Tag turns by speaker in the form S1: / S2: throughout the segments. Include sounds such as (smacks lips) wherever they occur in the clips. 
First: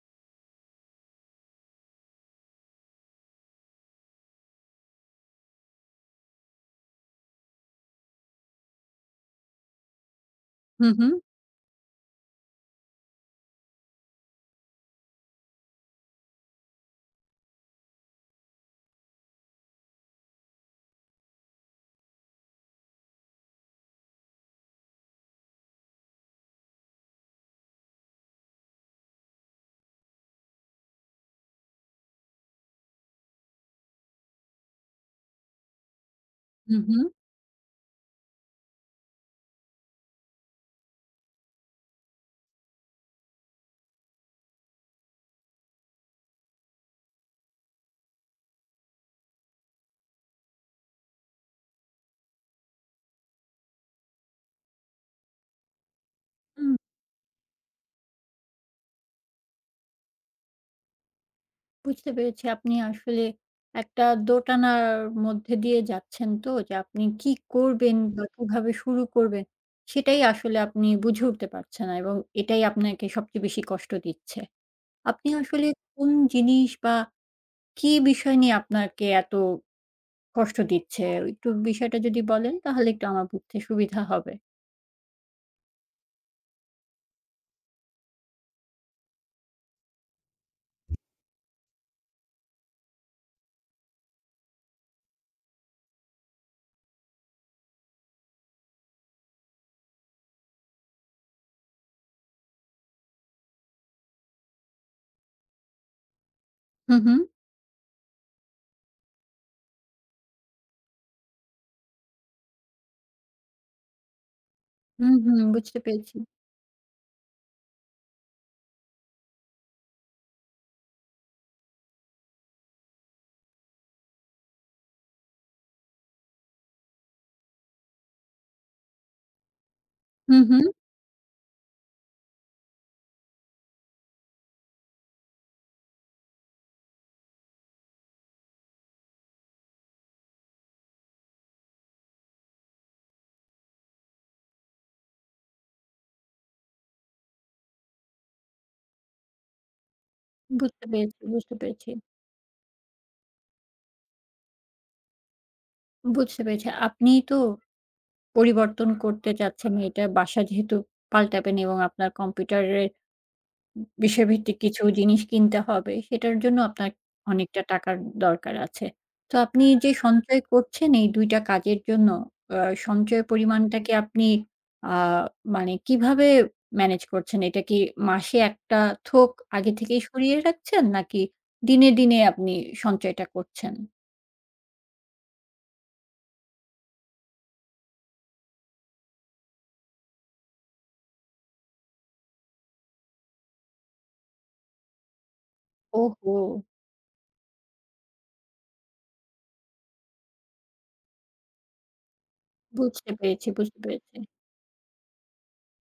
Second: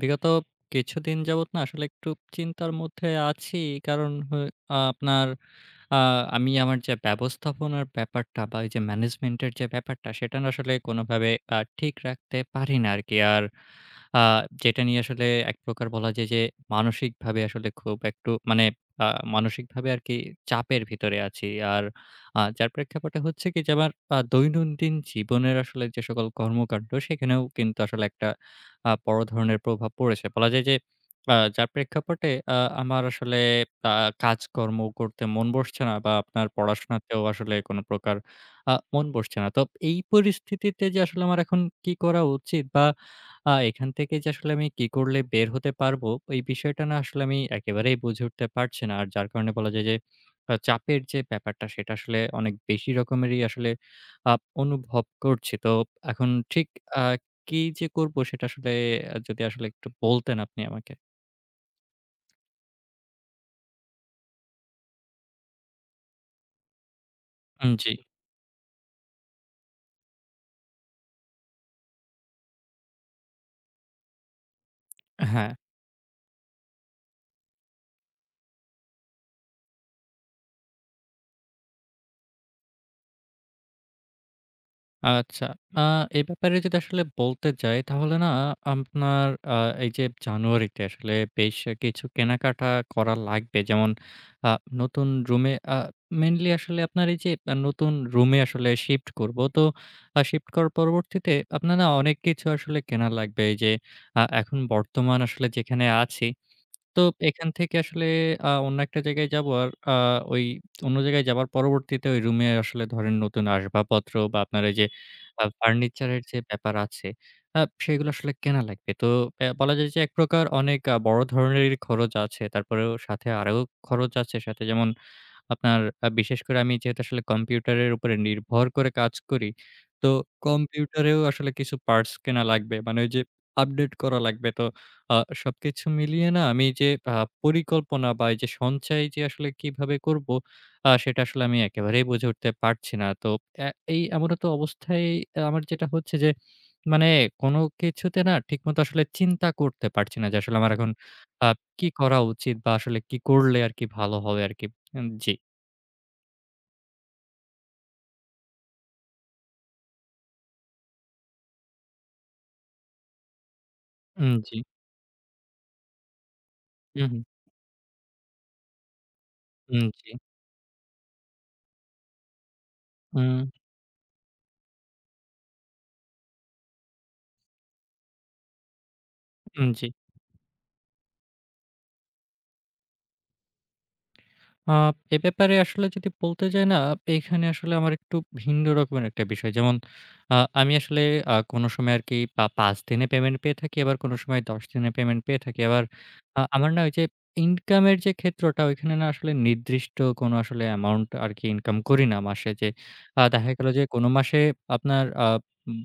S1: বিগত কিছুদিন যাবৎ না আসলে একটু চিন্তার মধ্যে আছি। কারণ হয় আপনার আ আমি আমার যা ব্যবস্থাপনার ব্যাপারটা বা এই যে ম্যানেজমেন্টের যে ব্যাপারটা সেটা না আসলে
S2: হুম, হুম।
S1: কোনোভাবে আ ঠিক রাখতে পারি না আরকি। আর আ যেটা নিয়ে আসলে একপ্রকার বলা যায় যে, মানসিকভাবে আসলে খুব একটু মানে আ মানসিকভাবে আরকি চাপের ভিতরে আছি। আর আ যার প্রেক্ষাপটে হচ্ছে কি যে আমার আ দৈনন্দিন জীবনের আসলে যে সকল কর্মকান্ড সেখানেও কিন্তু আসলে একটা আ বড় ধরনের প্রভাব পড়েছে। বলা যায় যে আ যার প্রেক্ষাপটে আ আমার আসলে আ কাজকর্ম করতে মন বসছে না বা আপনার
S2: হুম, হুম।
S1: পড়াশোনাতেও আসলে কোনপ্রকার আ মন বসছে না। তো এই পরিস্থিতিতে যে আসলে আমার এখন কী করা উচিত বা আ এখান থেকে যে আসলে আমি কী করলে বের হতে পারবো ওই বিষয়টা না আসলে আমি একেবারেই বুঝে উঠতে পারছি না। আর যার কারণে বলা যায় যে আ চাপের যে ব্যাপারটা সেটা আসলে অনেক বেশি রকমেরই আসলে আ অনুভব করছি। তো এখন ঠিক
S2: হুম।
S1: আ কি যে করব সেটা আসলে যদি আসলে একটু বলতেন আপনি আমাকে।
S2: বুঝতে পেরেছি আপনি আসলে একটা দোটানার মধ্যে দিয়ে যাচ্ছেন তো যে আপনি কি
S1: উ জি।
S2: করবেন বা কিভাবে শুরু করবেন? সেটাই আসলে আপনি বুঝে উঠতে পারছেন না এবং এটাই আপনাকে সবচেয়ে বেশি কষ্ট দিচ্ছে।
S1: এ
S2: আপনি
S1: হ্যাঁ।
S2: আসলে কোন জিনিস বা কি বিষয় নিয়ে আপনাকে এত কষ্ট দিচ্ছে? একটু বিষয়টা যদি বলেন তাহলে একটু আমার বুঝতে সুবিধা হবে।
S1: আচ্ছা। আ এ ব্যাপারে যদি আসলে বলতে যাই তাহলে না আপনার আ এই যে জানুয়ারিতে আসলে বেশ অ কিছু কেনাকাটা করা লাগবে। যেমন আ নতুন রুমে আ মেইনলি আসলে আপনার এই যে আ নতুন রুমে আসলে শিফট করবো। তো আ শিফট করার পরবর্তীতে আপনার না অনেক কিছু আসলে কেনা লাগবে এই যে আ এখন বর্তমান আসলে যেখানে আছি
S2: হু,
S1: তো
S2: হু।
S1: এখান থেকে আসলে আ অন্য একটা জায়গায় যাবো। আর আ ওই (smacks lips) অন্য জায়গায় যাবার পরবর্তীতে ওই রুমে আসলে ধরেন নতুন আসবাবপত্র বা আপনার এই যে
S2: হু হুম
S1: আ
S2: বুঝতে
S1: ফার্নিচার
S2: পেরেছি।
S1: এর যে ব্যাপার আছে, আ সেগুলো আসলে কেনা লাগবে। তো এ্যা বলা যায় যে এক প্রকার অনেক আ বড় ধরনেরই খরচ আছে। তারপরেও সাথে আরও খরচ আছে সাথে যেমন আপনার আ বিশেষ করে আমি যেহেতু আসলে কম্পিউটারের উপরে নির্ভর করে কাজ করি। তো
S2: হু, হু।
S1: কম্পিউটারেও আসলে কিছু পার্টস কেনা লাগবে। মানে ওই যে আপডেট করা লাগবে। তো আ সবকিছু মিলিয়ে না, আমি যে আ পরিকল্পনা বা এই যে সঞ্চয় যে আসলে কিভাবে করবো? আ সেটা আসলে আমি একেবারেই বুঝে উঠতে পারছি না। তো এ্যা এই এমন একটা অবস্থায় এ্যা আমার যেটা হচ্ছে যে মানে কোনো কিছুতে না, ঠিক মত আসলে চিন্তা করতে পারছি না যে, আসলে আমার
S2: বুঝতে
S1: এখন
S2: পেরেছি,
S1: আ
S2: বুঝতে
S1: কী
S2: পেরেছি।
S1: করা উচিত বা আসলে কি করলে আরকি ভালো হবে আরকি? এম জি।
S2: বুঝতে পেরেছি। আপনি তো পরিবর্তন করতে চাচ্ছেন এটা বাসা যেহেতু পাল্টাবেন এবং আপনার কম্পিউটারের ব
S1: উম, জ্বী।
S2: বিষয়ভিত্তিক কিছু জিনিস কিনতে হবে সেটার জন্য আপনার
S1: হু, হুম।
S2: (unintelligible) অনেকটা টাকার দরকার আছে। তো আপনি
S1: হুম,
S2: যে
S1: জ্বী।
S2: সঞ্চয় করছেন এই ২ টা কাজের জন্য আ সঞ্চয়
S1: উম।
S2: পরিমাণটাকে আপনি আ মানে কিভাবে ম্যানেজ করছেন? এটা কি মাসে একটা থোক
S1: হুম,
S2: আগে
S1: জ্বী।
S2: থেকেই সরিয়ে রাখছেন নাকি দিনে, দিনে আপনি সঞ্চয়টা করছেন?
S1: আ এ ব্যাপারে আসলে যদি বলতে যাই না, এইখানে আসলে আমার একটু ভিন্ন রকমের একটা বিষয়। যেমন, আ আমি আসলে আ কোনো সময় আরকি পা ৫ দিনে পেমেন্ট পেয়ে থাকি আবার কোনো সময় ১০ দিনে পেমেন্ট পেয়ে থাকি। আবার, আ
S2: ওহো!
S1: আমার না ঐ যে ইনকামের যে ক্ষেত্রটা, ঐখানে না আসলে নির্দিষ্ট কোনো আসলে এমাউন্ট আরকি ইনকাম করি না মাসে যে,
S2: বুঝতে
S1: আ
S2: পেরেছি,
S1: দেখা গেলো
S2: বুঝতে
S1: যে কোনো
S2: পেরেছি।
S1: মাসে আপনার আ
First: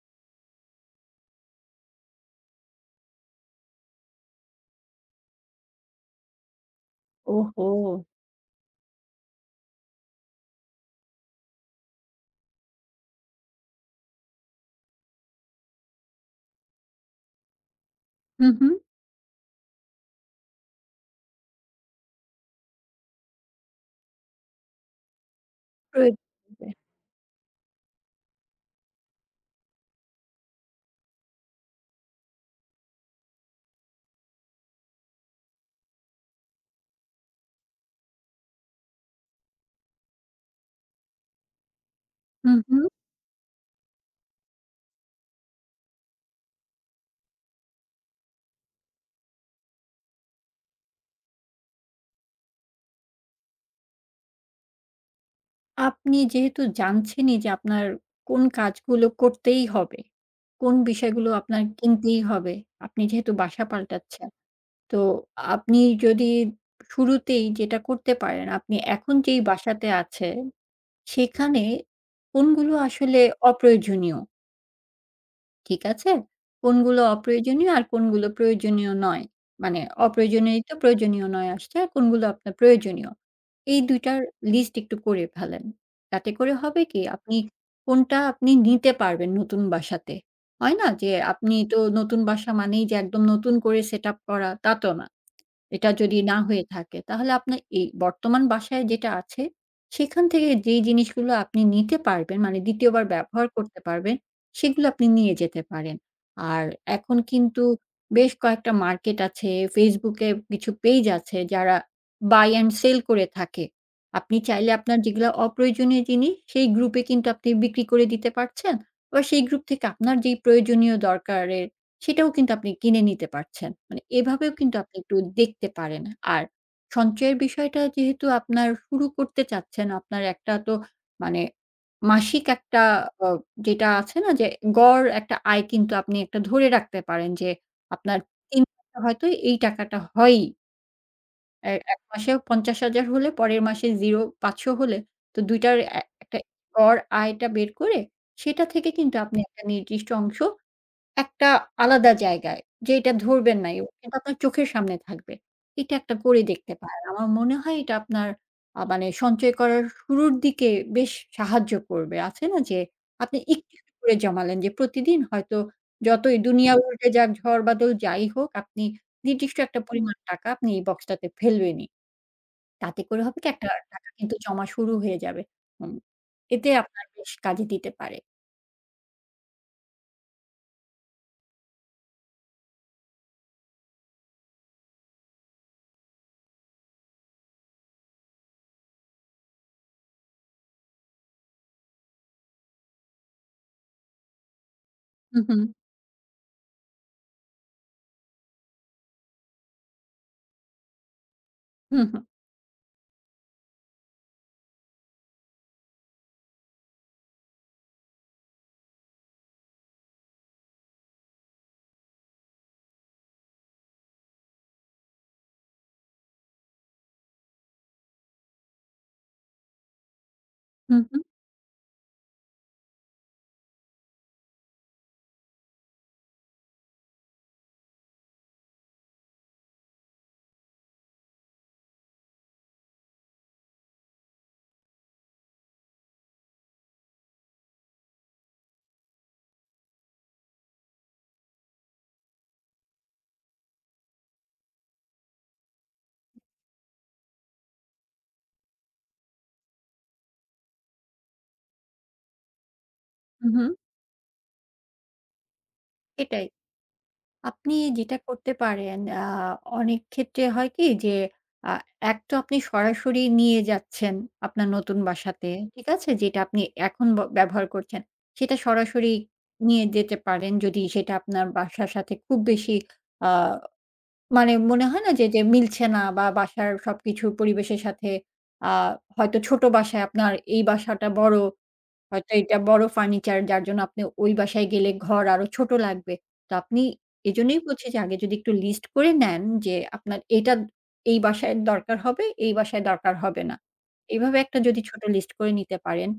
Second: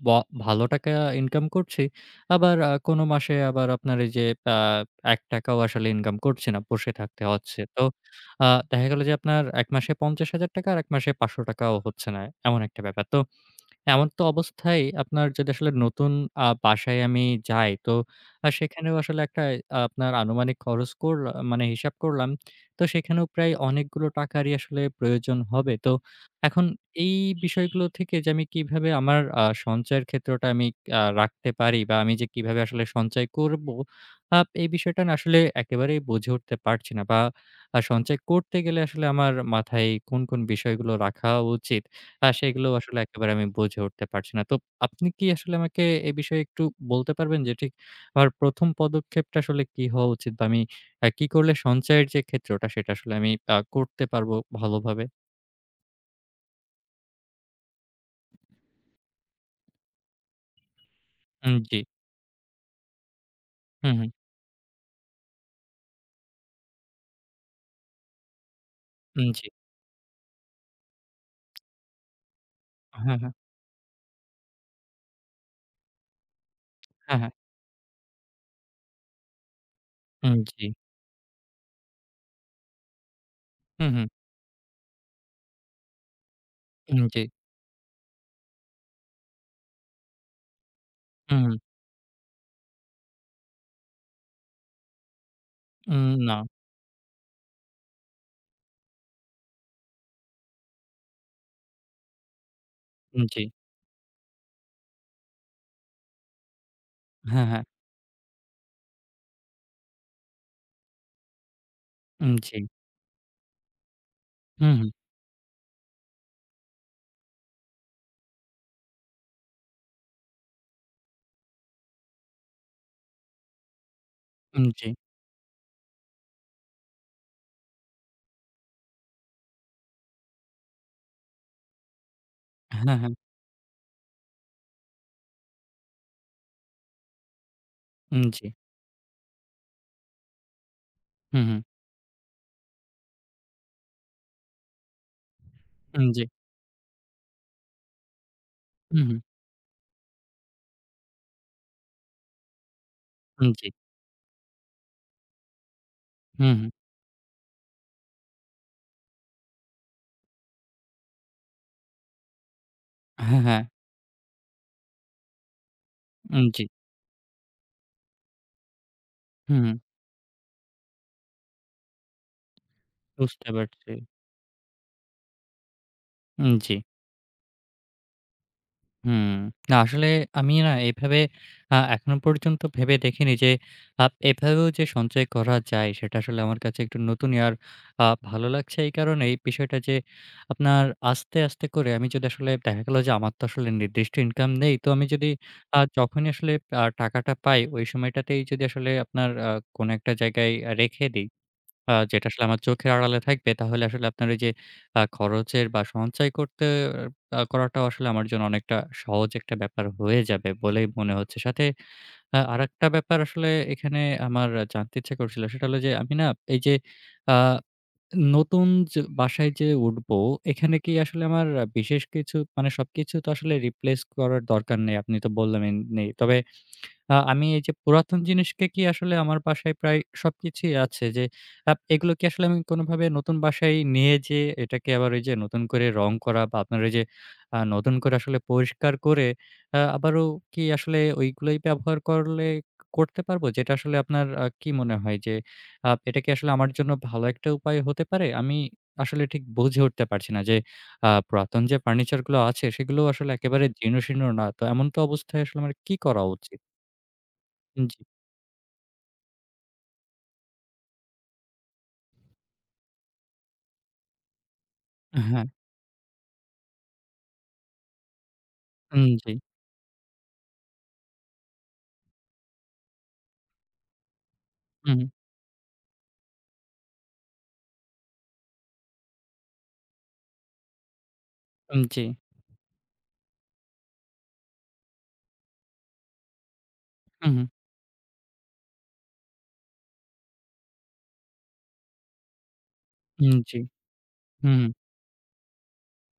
S1: ব ভালো টাকা ইনকাম করছি, আবার কোনো মাসে আবার আপনার এই যে অ্যা ১ টাকাও আসলে ইনকাম করছি না। বসে থাকতে হচ্ছে। তো
S2: ওহো!
S1: আ দেখা গেল যে, আপনার এক মাসে ৫০,০০০ টাকা আর এক মাসে ৫০০ টাকাও হচ্ছে না, এমন একটা ব্যাপার। তো এমতা অবস্থায় আপনার যেটা আসলে নতুন আ বাসায় আমি যাই তো
S2: হু, হু।
S1: সেখানেও আসলে একটা আ আপনার আনুমানিক খরচ করলা মানে হিসাব করলাম। তো সেখানেও প্রায় অনেকগুলো টাকারই আসলে প্রয়োজন হবে। তো এখন
S2: (unintelligible)
S1: এই বিষয়গুলো থেকে যে আমি কিভাবে আমার আ সঞ্চয়ের ক্ষেত্রটা আমি আ রাখতে পারি বা আমি যে কিভাবে আসলে সঞ্চয় করব। আপ এই বিষয়টা না আসলে একেবারেই বুঝে উঠতে পারছি না। বা আ সঞ্চয় করতে গেলে আসলে আমার মাথায় কোন, কোন বিষয়গুলো রাখা উচিত আ
S2: হু,
S1: সেগুলো
S2: হু।
S1: আসলে একেবারে আমি বুঝে উঠতে পারছি না। তো আপনি কি আসলে আমাকে এ বিষয়ে একটু বলতে পারবেন যে ঠিক আমার ১ম পদক্ষেপটা আসলে কী হওয়া উচিত বা আমি কি করলে সঞ্চয়ের যে ক্ষেত্রটা সেটা আসলে আমি আ করতে পারবো ভালোভাবে?
S2: আপনি যেহেতু জানছেনই যে আপনার কোন কাজগুলো করতেই হবে, কোন বিষয়গুলো
S1: উম
S2: আপনার
S1: জ্বী।
S2: কিনতেই হবে, আপনি যেহেতু বাসা
S1: হুম, হুম।
S2: পাল্টাচ্ছেন, তো আপনি যদি শুরুতেই যেটা করতে পারেন, আপনি এখন
S1: উম
S2: যেই
S1: জ্বী।
S2: বাসাতে আছে, সেখানে কোনগুলো
S1: হ্যাঁ,
S2: আসলে
S1: হ্যাঁ।
S2: অপ্রয়োজনীয় ঠিক আছে? কোনগুলো
S1: হ্যাঁ, হ্যাঁ।
S2: অপ্রয়োজনীয় আর কোনগুলো প্রয়োজনীয় নয় মানে
S1: উম
S2: অপ্রয়োজনীয়ই
S1: জ্বী।
S2: তো প্রয়োজনীয় নয় আসছে আর কোনগুলো আপনার প্রয়োজনীয়। এই
S1: হুম,
S2: ২
S1: হুম।
S2: টার লিস্ট একটু করে ফেলেন। তাতে করে হবে
S1: উম
S2: কি
S1: জী।
S2: আপনি কোনটা আপনি নিতে পারবেন নতুন বাসাতে হয় না যে
S1: হুম।
S2: আপনি তো নতুন বাসা মানেই যে একদম নতুন করে সেটআপ করা তাতো না। এটা
S1: উম
S2: যদি না
S1: না।
S2: হয়ে থাকে তাহলে আপনার এই বর্তমান বাসায় যেটা আছে সেখান থেকে যেই জিনিসগুলো আপনি নিতে পারবেন মানে ২য় বার
S1: উম জ্বী।
S2: ব্যবহার করতে পারবেন, সেগুলো আপনি নিয়ে যেতে পারেন। আর এখন
S1: হ্যাঁ, হ্যাঁ।
S2: কিন্তু বেশ কয়েকটা মার্কেট আছে Facebook এ কিছু পেইজ আছে যারা
S1: উম
S2: বাই
S1: জি।
S2: অ্যান্ড সেল করে থাকে। আপনি চাইলে
S1: হুম, হুম।
S2: আপনার যেগুলো অপ্রয়োজনীয় জিনিস সেই গ্রুপ এ কিন্তু আপনি বিক্রি করে দিতে পারছেন বা সেই গ্রুপ থেকে আপনার যে প্রয়োজনীয় দরকারের সেটাও কিন্তু আপনি কিনে নিতে পারছেন। মানে এভাবেও
S1: উম
S2: কিন্তু
S1: জ্বী।
S2: আপনি একটু দেখতে পারেন। আর সঞ্চয়ের বিষয়টা যেহেতু আপনার শুরু করতে চাচ্ছেন আপনার একটা তো মানে মাসিক
S1: আ
S2: একটা
S1: হ্যাঁ, হ্যাঁ।
S2: আ যেটা আছে না যে গড় একটা আয় কিন্তু আপনি একটা ধরে রাখতে পারেন যে আপনার
S1: উম জ্বী।
S2: (unintelligible) হয়তো এই টাকাটা হয়ই।
S1: হু, হুম।
S2: এই এক মাসেও ৫০,০০০ হলে পরের মাসে ০, ৫০০ হলে তো ২ টার অ্যা
S1: উম, জি।
S2: একটা গর আয়টা বের করে সেটা থেকে
S1: উ
S2: কিন্তু
S1: হুম।
S2: আপনি একটা নির্দিষ্ট অংশ, একটা আলাদা জায়গায় যে এটা
S1: হুম,
S2: ধরবেন
S1: জি।
S2: না, ও আপনার চোখের সামনে থাকবে। এটা একটা করে
S1: হু, হুম।
S2: দেখতে পারেন। আমার মনে হয় এটা আপনার আ মানে সঞ্চয় করার শুরুর দিকে বেশ সাহায্য করবে। আছে না যে, আপনি
S1: হ্যাঁ, হ্যাঁ।
S2: একটু, একটু করে জমালেন যে প্রতিদিন হয়তো যতই
S1: উম, জি।
S2: দুনিয়া উল্টে যাক ঝড় বাদল যাই হোক, আপনি নির্দিষ্ট
S1: হুম।
S2: একটা পরিমাণ টাকা আপনি এই বক্সটাতে ফেলবেনই। তাতে করে হবে কি?
S1: বুঝতে
S2: একটা
S1: পারছি।
S2: টাকা কিন্তু জমা শুরু হয়ে যাবে। উ
S1: উম,
S2: এতে
S1: জি।
S2: আপনার বেশ কাজে দিতে পারে।
S1: হুম। না, আসলে আমি না? এভাবে আ এখনো পর্যন্ত ভেবে দেখিনি যে, আ এভাবেও যে সঞ্চয় করা যায়, সেটা আসলে আমার কাছে একটু নতুনই আ আর ভালো লাগছে এই কারণেই বিষয়টা যে, আপনার আস্তে, আস্তে করে আমি যদি আসলে দেখা গেলো যে, আমার তো আসলে নির্দিষ্ট ইনকাম নেই। তো আমি যদি
S2: উ হুম।
S1: আ যখনই আসলে আ টাকাটা পাই, ঐ সময়টাতেই যদি আসলে আপনার আ কোনো একটা জায়গায় আ রেখে দেই। আ
S2: হু, হুম।
S1: যেটা আসলে আমার চোখের আড়ালে থাকবে তাহলে আসলে আপনার এই যে খরচের বা সঞ্চয় করতে আ করাটাও আসলে আমার জন্য অনেকটা সহজ একটা ব্যাপার হয়ে যাবে বলেই মনে হচ্ছে। সাথে আ আরেকটা ব্যাপার আসলে এখানে আমার জানতে ইচ্ছে করছিল। সেটা হলো যে আমি না? এই যে আ নতুন চে বাসায় যেয়ে উঠবো, এখানে কি
S2: হু, হু।
S1: আসলে আমার বিশেষ কিছু মানে, সবকিছু তো আসলে রিপ্লেস করার দরকার নেই। আপনি তো বললেন নেই। তবে আ আমি এই যে পুরাতন জিনিসকে কি আসলে আমার বাসায় প্রায় সবকিছুই আছে যে, আ এগুলো কি আসলে আমি কোনোভাবে নতুন বাসায় নিয়ে যেয়ে, এটাকে আবার ওই যে নতুন করে রং করা বা আপনার ঐ যে আ নতুন করে আসলে পরিষ্কার করে, আ আবারো কি আসলে ওইগুলাই ব্যবহার করলে করতে পারবো, যেটা আসলে আপনার আ কি মনে হয় যে আ এটা কি আসলে আমার জন্য ভালো একটা উপায় হতে পারে? আমি আসলে ঠিক বুঝে উঠতে পারছি না যে আ পুরাতন যে ফার্নিচারগুলো আছে সেগুলোও আসলে
S2: উ
S1: একেবারে
S2: হুম।
S1: জীর্ণশীর্ণ না। তো এমন তো অবস্থায় আসলে আমার কি করা
S2: এটাই।
S1: উচিত?
S2: আপনি
S1: উম, জি।
S2: যেটা করতে পারেন আ অনেক ক্ষেত্রে হয় কি? যে, আ এক তো আপনি সরাসরি নিয়ে যাচ্ছেন আপনার নতুন
S1: এ হ্যাঁ।
S2: বাসাতে, ঠিক আছে? যেটা আপনি এখন ব ব্যবহার করছেন, সেটা
S1: উম,
S2: সরাসরি
S1: জি।
S2: নিয়ে যেতে পারেন যদি সেটা আপনার বাসার সাথে খুব বেশি আ মানে, মনে
S1: হুম।
S2: হয় না যে যেম মিলছে না বা বাসার সবকিছু পরিবেশের সাথে আ হয়তো ছোট বাসায় আপনার এই বাসাটা বড়।
S1: উম, জি।
S2: হয়তো এটা বড়, ফার্নিচার যার জন্য আপনি ওই বাসায় গেলে ঘর আরো ছোট লাগবে। তো আপনি
S1: উ হুম।
S2: এইজন্যই বলছি যে, আগে যদি একটু লিস্ট করে নেন যে, আপনার এটা এই বাসায় দরকার হবে, এই বাসায় দরকার
S1: উম,
S2: হবে না।
S1: জি।
S2: এভাবে একটা
S1: হুম।
S2: যদি ছোট লিস্ট করে নিতে পারেন।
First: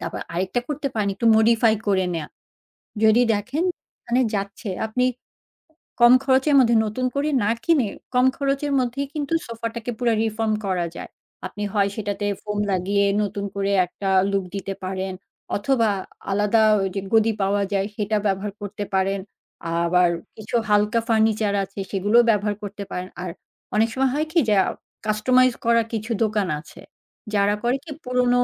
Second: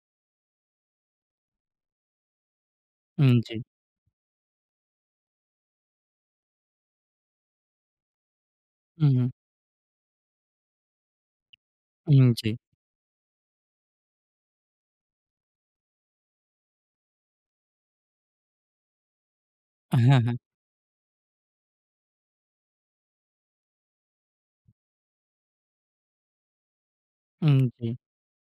S2: তারপর আরেকটা করতে পারেন একটু মডিফাই করে নেওয়া। যদি
S1: উম, জি।
S2: দেখেন মানে যাচ্ছে আপনি কম খরচের মধ্যে নতুন করে না কিনে, কম খরচের
S1: উ
S2: মধ্যেই
S1: উম।
S2: কিন্তু সোফাটাকে পুরা রিফর্ম করা যায়। আপনি হয় সেটাতে
S1: উম, জি।
S2: ফোম লাগিয়ে নতুন করে একটা লুক দিতে পারেন, অথবা আলাদা ঐ যে গদি পাওয়া যায় সেটা ব্যবহার করতে পারেন। আবার
S1: হ্যাঁ, হ্যাঁ।
S2: কিছু হালকা ফার্নিচার আছে, সেগুলোও ব্যবহার করতে পারেন। আর অনেক সময় হয় কি? যে, আ কাস্টমাইজ করা কিছু দোকান আছে। যারা
S1: উম,
S2: করে
S1: জি।
S2: কি পুরোনো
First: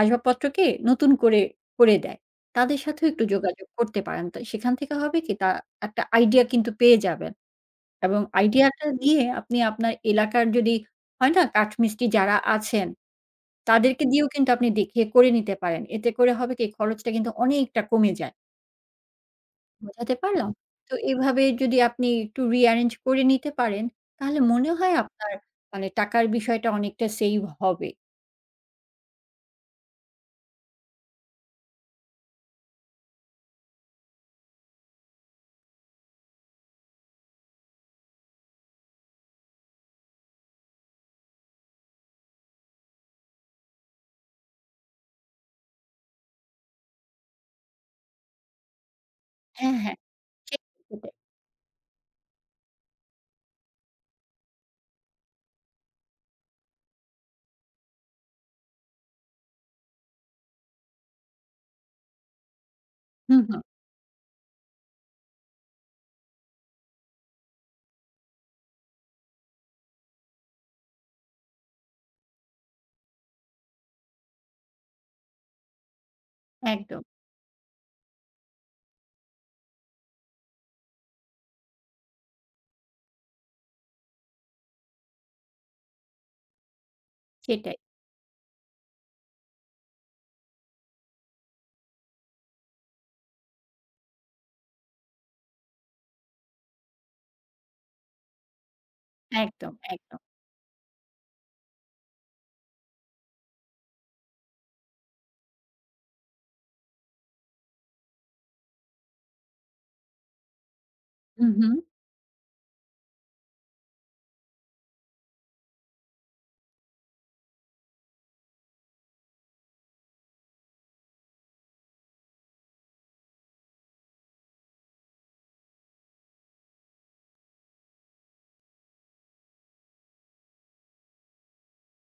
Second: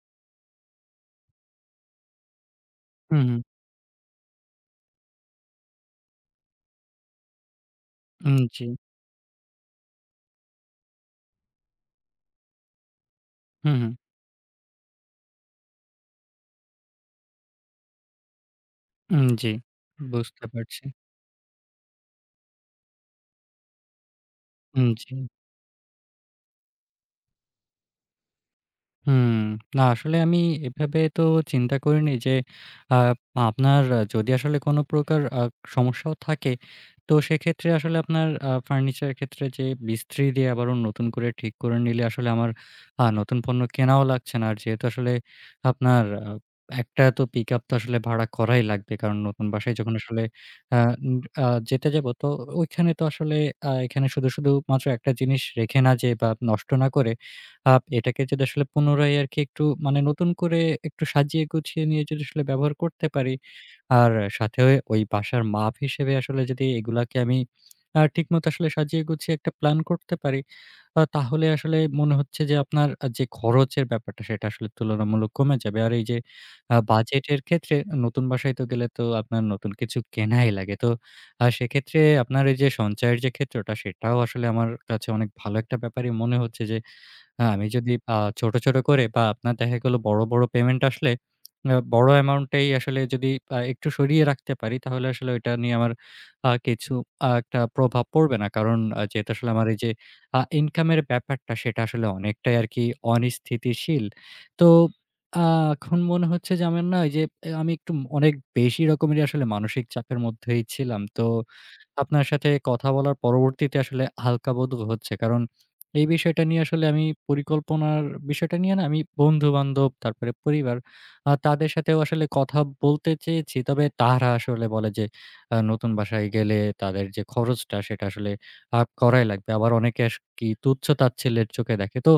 S2: আসবাবপত্রকে নতুন করে করে দেয়। তাদের সাথেও
S1: উ
S2: একটু
S1: হুম।
S2: যোগাযোগ করতে পারেন। তো সেখান থেকে হবে কি? তা একটা আইডিয়া কিন্তু পেয়ে যাবেন। এবং
S1: উম, জি।
S2: আইডিয়াটা নিয়ে আপনি আপনার এলাকার যদি, হয় না? কাঠ মিস্ত্রি যারা আছেন,
S1: উম, হুম।
S2: তাদেরকে দিয়েও কিন্তু আপনি দেখিয়ে করে নিতে পারেন। এতে করে হবে কি? এই খরচটা কিন্তু অনেকটা কমে যায়।
S1: হুম, (smacks lips) জি,
S2: বোঝাতে
S1: বুঝতে
S2: পারলাম?
S1: পারছি।
S2: তো এভাবে যদি আপনি একটু রি-এরেঞ্জ করে নিতে পারেন, তাহলে মনে
S1: হুম,
S2: হয়
S1: জি।
S2: আপনার মানে টাকার বিষয়টা অনেকটা সেইভ হবে।
S1: হুম। না (smacks lips) আসলে আমি এভাবে তো চিন্তা করিনি যে আ আপনার যদি আসলে কোন প্রকার আ সমস্যাও থাকে তো সেক্ষেত্রে আসলে আপনার আ ফার্নিচার এর ক্ষেত্রে যে মিস্ত্রি দিয়ে আবারো নতুন করে ঠিক করে নিলে আসলে আমার আ নতুন পণ্য কেনাও লাগছে না। আর যেহেতু আসলে আপনার আ একটা তো পিকআপ তো আসলে ভাড়া করাই লাগবে। কারণ নতুন বাসায়
S2: হ্যাঁ,
S1: যখন
S2: হ্যাঁ।
S1: আসলে
S2: ঠিক
S1: আ
S2: ওটাই।
S1: উম আ যেতে যাব তো ওইখানে তো আসলে আ এখানে শুধু, শুধু মাত্র একটা জিনিস রেখে না যেয়ে বা নষ্ট না করে আপ এটাকে যদি আসলে পুনরায় আরকি একটু মানে নতুন করে একটু সাজিয়ে গুছিয়ে নিয়ে যদি আসলে ব্যবহার করতে পারি।
S2: হুম, হুম।
S1: আর সাথেও ওই বাসার মাপ হিসেবে আসলে যদি এগুলাকে আমি আ ঠিকমত আসলে সাজিয়ে গুছিয়ে একটা প্ল্যান করতে পারি। আ তাহলে আসলে মনে হচ্ছে যে, আপনার আ যে খরচের ব্যাপারটা সেটা আসলে তুলনামূলক কমে যাবে। আর এই যে আ
S2: একদম।
S1: বাজেটের ক্ষেত্রে অ নতুন বাসায় তো গেলে তো আপনার নতুন কিছু কেনাই লাগে। তো আ সেক্ষেত্রে আপনার এই যে সঞ্চয়ের যে ক্ষেত্রটা সেটাও আসলে আমার কাছে অনেক ভালো একটা ব্যাপারই মনে হচ্ছে। যে আমি
S2: সেটাই।
S1: যদি আ ছোট, ছোট করে বা আপনার দেখা গেল বড়, বড় পেমেন্ট আসলে মানে বড় অ্যামাউন্টটাই আসলে যদি আ একটু সরিয়ে রাখতে পারি। তাহলে আসলে ওইটা নিয়ে আমার আ কিছু আ একটা প্রভাব পড়বে না। কারণ আ যেহেতু আসলে আমার
S2: একদম,
S1: এই যে
S2: একদম।
S1: আ ইনকাম এর ব্যাপারটা সেটা আসলে অনেকটাই আরকি অনিস্থিতিশীল। তো আ এখন মনে হচ্ছে যে আমার না এই যে আমি একটু অনেক বেশি রকমেরই আসলে মানসিক চাপের মধ্যেই ছিলাম। তো
S2: হুম, হুম।
S1: আপনার সাথে কথা বলার পরবর্তীতে আসলে হালকা বোধ হচ্ছে। কারণ এই বিষয়টা নিয়ে আসলে আমি পরিকল্পনার বিষয়টা নিয়ে না আমি বন্ধু-বান্ধব, তারপরে পরিবার আ তাদের সাথেও আসলে কথা বলতে চেয়েছি। তবে তারা আসলে বলে যে, আ নতুন বাসায় গেলে তাদের যে খরচটা সেটা আসলে আ করাই লাগবে। আবার অনেকে আস কি তুচ্ছ তাচ্ছিল্যের চোখে দেখে। তো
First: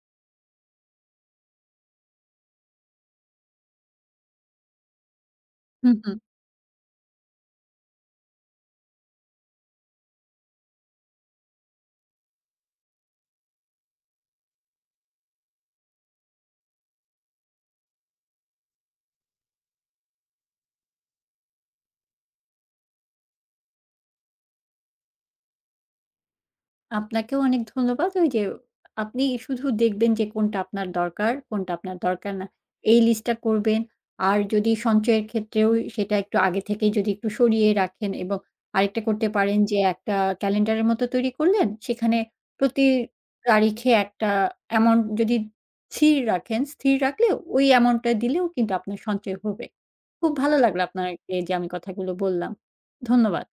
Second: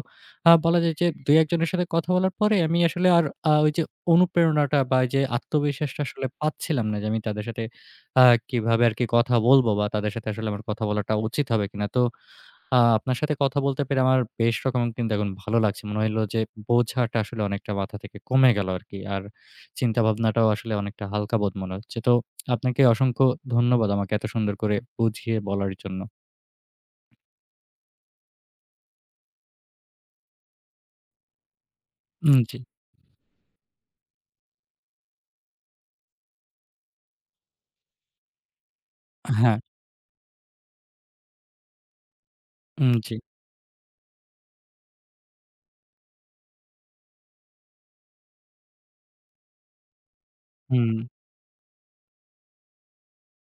S1: আ বলা যায় যে ২ ১ জনের সাথে কথা বলার পরে আমি আসলে আর আ ওই যে অনুপ্রেরণাটা বা ওইযে
S2: হুম,
S1: আত্মবিশ্বাসটা
S2: হুম।
S1: আসলে পাচ্ছিলাম না যে আমি তাদের সাথে আ কীভাবে আর কি কথা বলবো বা তাদের সাথে আসলে আমার কথা বলাটা উচিত হবে কিনা। তো আ আপনার সাথে কথা বলতে পেরে আমার বেশ রকম কিন্তু এখন ভালো লাগছে। মনে হইল যে বোঝাটা আসলে অনেকটা মাথা থেকে কমে গেল আরকি। আর চিন্তাভাবনাটাও আসলে অনেকটা হালকা বোধ মনে হচ্ছে। তো (smacks lips) আপনাকে অসংখ্য ধন্যবাদ আমাকে এত সুন্দর করে বুঝিয়ে বলার জন্য।
S2: আপনাকেও অনেক ধন্যবাদ। ওই যে আপনি শুধু দেখবেন যে কোনটা আপনার দরকার কোনটা আপনার দরকার
S1: হুম,
S2: না।
S1: জি।
S2: এই লিস্টটা করবেন আর যদি সঞ্চয়ের ক্ষেত্রেও সেটা একটু আগে থেকেই যদি একটু সরিয়ে রাখেন এবং আরেকটা করতে
S1: আ হ্যাঁ।
S2: পারেন যে একটা ক্যালেন্ডারের মতো তৈরি করলেন। সেখানে প্রতি
S1: হুম, জি।
S2: তারিখে একটা অ্যামাউন্ট যদি স্থির রাখেন স্থির রাখলেও ওই অ্যামাউন্টটা দিলেও কিন্তু আপনার সঞ্চয় হবে। খুব ভালো লাগলো
S1: হুম।
S2: আপনার এই যে আমি কথাগুলো বললাম, ধন্যবাদ।